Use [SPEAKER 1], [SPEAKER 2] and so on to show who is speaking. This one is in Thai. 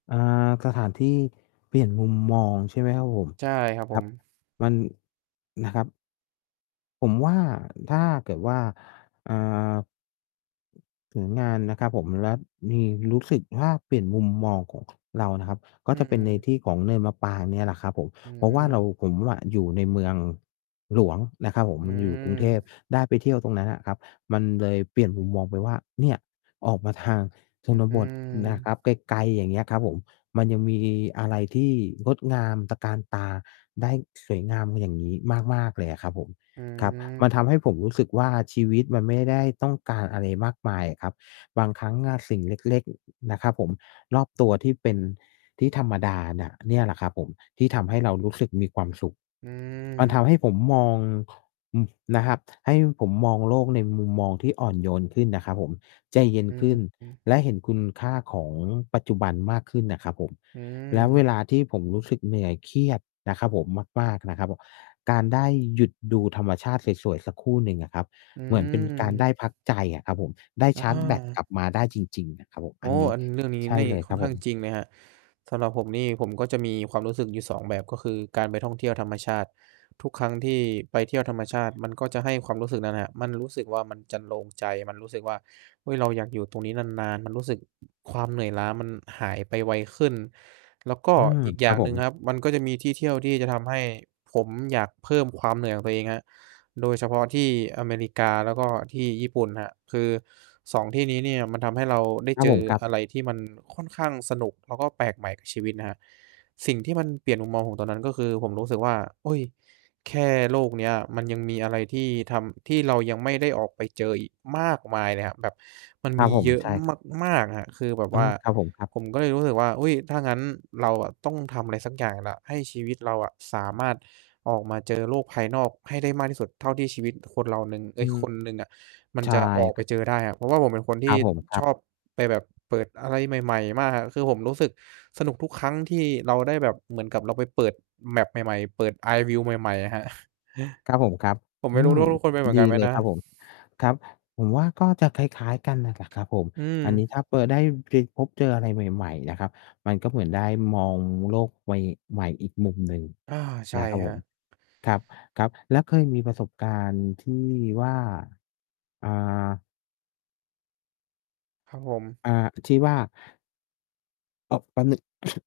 [SPEAKER 1] อา สถานที่เปลี่ยนมุมมองใช่ไหมครับผม?
[SPEAKER 2] ใช่ครับ
[SPEAKER 1] ค
[SPEAKER 2] ผ
[SPEAKER 1] รับ
[SPEAKER 2] ม
[SPEAKER 1] มัน นะครับ ผมว่า ถ้าเกิดว่า เอ่อ ถึงงานนะครับผม แล้วมี รู้สึกว่าเปลี่ยนมุมมองของ เรานะครับ ก
[SPEAKER 2] อ
[SPEAKER 1] ็
[SPEAKER 2] ื
[SPEAKER 1] จะเป็
[SPEAKER 2] ม
[SPEAKER 1] นใน
[SPEAKER 2] ๆ
[SPEAKER 1] ที่ของเนินมะปรางเนี่ยแหละครับผม
[SPEAKER 2] อื
[SPEAKER 1] เพราะว่าเรา
[SPEAKER 2] อ
[SPEAKER 1] ผมอะอยู่ในเมือง หลวงนะครับผม
[SPEAKER 2] อื
[SPEAKER 1] มันอยู่กรุงเทพ
[SPEAKER 2] ม
[SPEAKER 1] ได้ไปเที่ยวตรงนั้นน่ะครับ มันเลยเปลี่ยนมุมมองไปว่า เนี่ย ออกมาทางชน
[SPEAKER 2] อื
[SPEAKER 1] บทนะค
[SPEAKER 2] ม
[SPEAKER 1] รับ ไกล ๆ อย่างเงี้ยครับผม มันยังมีอะไรที่งดงามตระการตาได้สวยงาม อย่างงี้ มาก ๆ เลยอะครับผม
[SPEAKER 2] อื
[SPEAKER 1] ครับ มัน
[SPEAKER 2] ม
[SPEAKER 1] ทำให้ผมรู้สึกว่า ชีวิตมันไม่ได้ต้องการอะไรมากมายอะครับ บางครั้งอะสิ่งเล็ก ๆ นะครับผม รอบตัวที่เป็น ที่ธรรมดาน่ะ เนี่ยแหละครับผม ที่ทำให้เรารู้สึกมีความสุข
[SPEAKER 2] อื
[SPEAKER 1] มันท
[SPEAKER 2] ม
[SPEAKER 1] ำให้ผมมอง อืม นะครับ ให้ผมมองโลกในมุมมองที่อ่อนโยนขึ้นนะครับผม ใจ
[SPEAKER 2] อ
[SPEAKER 1] เย็นขึ้น
[SPEAKER 2] ืม
[SPEAKER 1] และเห็นคุณค่าของปัจจุบันมากขึ้นน่ะครับผม
[SPEAKER 2] อื
[SPEAKER 1] แล้วเว
[SPEAKER 2] ม
[SPEAKER 1] ลาที่ผมรู้สึกเหนื่อย เครียด นะครับผม มาก ๆ นะครับผม การได้หยุดดูธรรมชาติสวย ๆ สักครู่หนึ่งอะครับ
[SPEAKER 2] อื
[SPEAKER 1] เหมือนเป็นการได้
[SPEAKER 2] ม
[SPEAKER 1] พักใจอะครับผม ได้ช
[SPEAKER 2] อ
[SPEAKER 1] าร์จแบตก
[SPEAKER 2] า
[SPEAKER 1] ลับมาได้จริง ๆ น่ะครับผม
[SPEAKER 2] โอ
[SPEAKER 1] อั
[SPEAKER 2] ้!
[SPEAKER 1] นนี้
[SPEAKER 2] อัน เรื่องนี้
[SPEAKER 1] ใช่
[SPEAKER 2] นี่
[SPEAKER 1] เลย
[SPEAKER 2] ค่
[SPEAKER 1] คร
[SPEAKER 2] อ
[SPEAKER 1] ั
[SPEAKER 2] น
[SPEAKER 1] บ
[SPEAKER 2] ข้
[SPEAKER 1] ผ
[SPEAKER 2] าง
[SPEAKER 1] ม
[SPEAKER 2] จริงไหมครับ? สำหรับผมนี่ ผมก็จะมีความรู้สึกอยู่ 2 แบบ ก็คือการไปท่องเที่ยวธรรมชาติ ทุกครั้งที่ไปเที่ยวธรรมชาติ มันก็จะให้ความรู้สึกนั้นน่ะ มันรู้สึกว่ามันจรรโลงใจ มันรู้สึกว่า เฮ้ย! เราอยากอยู่ตรงนี้นาน ๆ มันรู้สึก ความเหนื่อยล้ามันหายไปไวขึ้น แล้วก็
[SPEAKER 1] อืม
[SPEAKER 2] อีก
[SPEAKER 1] ค
[SPEAKER 2] อย
[SPEAKER 1] ร
[SPEAKER 2] ่
[SPEAKER 1] ั
[SPEAKER 2] า
[SPEAKER 1] บ
[SPEAKER 2] ง
[SPEAKER 1] ผ
[SPEAKER 2] หนึ่งน
[SPEAKER 1] ม
[SPEAKER 2] ะครับ มันก็จะมีที่เที่ยวที่จะทำให้ผมอยากเพิ่มความเหนื่อยของตัวเองครับ โดยเฉพาะที่อเมริกา แล้วก็ที่ญี่ปุ่นครับ คือ 2 ที่นี้เนี่ย มันทำให้เราได้
[SPEAKER 1] ครั
[SPEAKER 2] เ
[SPEAKER 1] บ
[SPEAKER 2] จ
[SPEAKER 1] ผ
[SPEAKER 2] อ
[SPEAKER 1] ม ครับ
[SPEAKER 2] อะไรที่มันค่อนข้างสนุก แล้วก็แปลกใหม่กับชีวิตนะครับ สิ่งที่มันเปลี่ยนมุมมองผมตอนนั้น ก็คือ ผมรู้สึกว่า อุ๊ย! แค่โลกเนี้ยมันยังมีอะไรที่ทำ ที่เรายังไม่ได้ออกไปเจออีกมากมายเลยครับ แบบมัน
[SPEAKER 1] คร
[SPEAKER 2] ม
[SPEAKER 1] ับ
[SPEAKER 2] ี
[SPEAKER 1] ผม
[SPEAKER 2] เยอะ
[SPEAKER 1] ใช่ ครับ
[SPEAKER 2] มาก ๆ ครับ คือแบบ
[SPEAKER 1] อ
[SPEAKER 2] ว
[SPEAKER 1] ๋อ
[SPEAKER 2] ่า
[SPEAKER 1] ครับผมครับ
[SPEAKER 2] ผมก็เลยรู้สึกว่า อุ๊ย! ถ้างั้นเราอะต้องทำอะไรสักอย่างแล้ว ให้ชีวิตเราอะสามารถออกมาเจอโลกภายนอกให้ได้มากที่สุดเท่าที่ชีวิตคนเราหนึ่ง เอ
[SPEAKER 1] อื
[SPEAKER 2] ๊ย!
[SPEAKER 1] ม
[SPEAKER 2] คนหนึ่งอะมัน
[SPEAKER 1] ใช่
[SPEAKER 2] จะออก
[SPEAKER 1] ค
[SPEAKER 2] ไป
[SPEAKER 1] รับ
[SPEAKER 2] เจอได้อะ เพราะว่าผมเป็นคนท
[SPEAKER 1] คร
[SPEAKER 2] ี่
[SPEAKER 1] ับผม คร
[SPEAKER 2] ช
[SPEAKER 1] ับ
[SPEAKER 2] อบไปแบบเปิดอะไรใหม่ ๆ มาก คือผมรู้สึกสนุกทุกครั้งที่เราได้แบบเหมือนกับเราไปเปิด map ใหม่ ๆ เปิด eye view ใหม่ ๆ ครับ
[SPEAKER 1] ครับผม ครับ
[SPEAKER 2] ผมไ
[SPEAKER 1] อ
[SPEAKER 2] ม
[SPEAKER 1] ื
[SPEAKER 2] ่รู้
[SPEAKER 1] ม
[SPEAKER 2] รู้ทุุกคนเป็นเหมือ
[SPEAKER 1] ด
[SPEAKER 2] น
[SPEAKER 1] ี
[SPEAKER 2] กันไหม
[SPEAKER 1] เลย
[SPEAKER 2] นะ
[SPEAKER 1] ครับผม ครับ ผมว่าก็จะคล้าย ๆ กันน่ะกับ ครับผม
[SPEAKER 2] อื
[SPEAKER 1] อันนี้
[SPEAKER 2] ม
[SPEAKER 1] ถ้าไป ได้เคยพบเจออะไรใหม่ ๆ นะครับ มันก็เหมือนได้มองโลกใว ใหม่อีกมุมหนึ่ง
[SPEAKER 2] อา ใช่
[SPEAKER 1] นะครับ
[SPEAKER 2] คร
[SPEAKER 1] ผ
[SPEAKER 2] ั
[SPEAKER 1] ม
[SPEAKER 2] บ
[SPEAKER 1] ครับ ๆ แล้วเคยมีประสบการณ์ที่ว่า อ่า
[SPEAKER 2] ครับผม
[SPEAKER 1] อ่า ที่ว่า [unintelligible]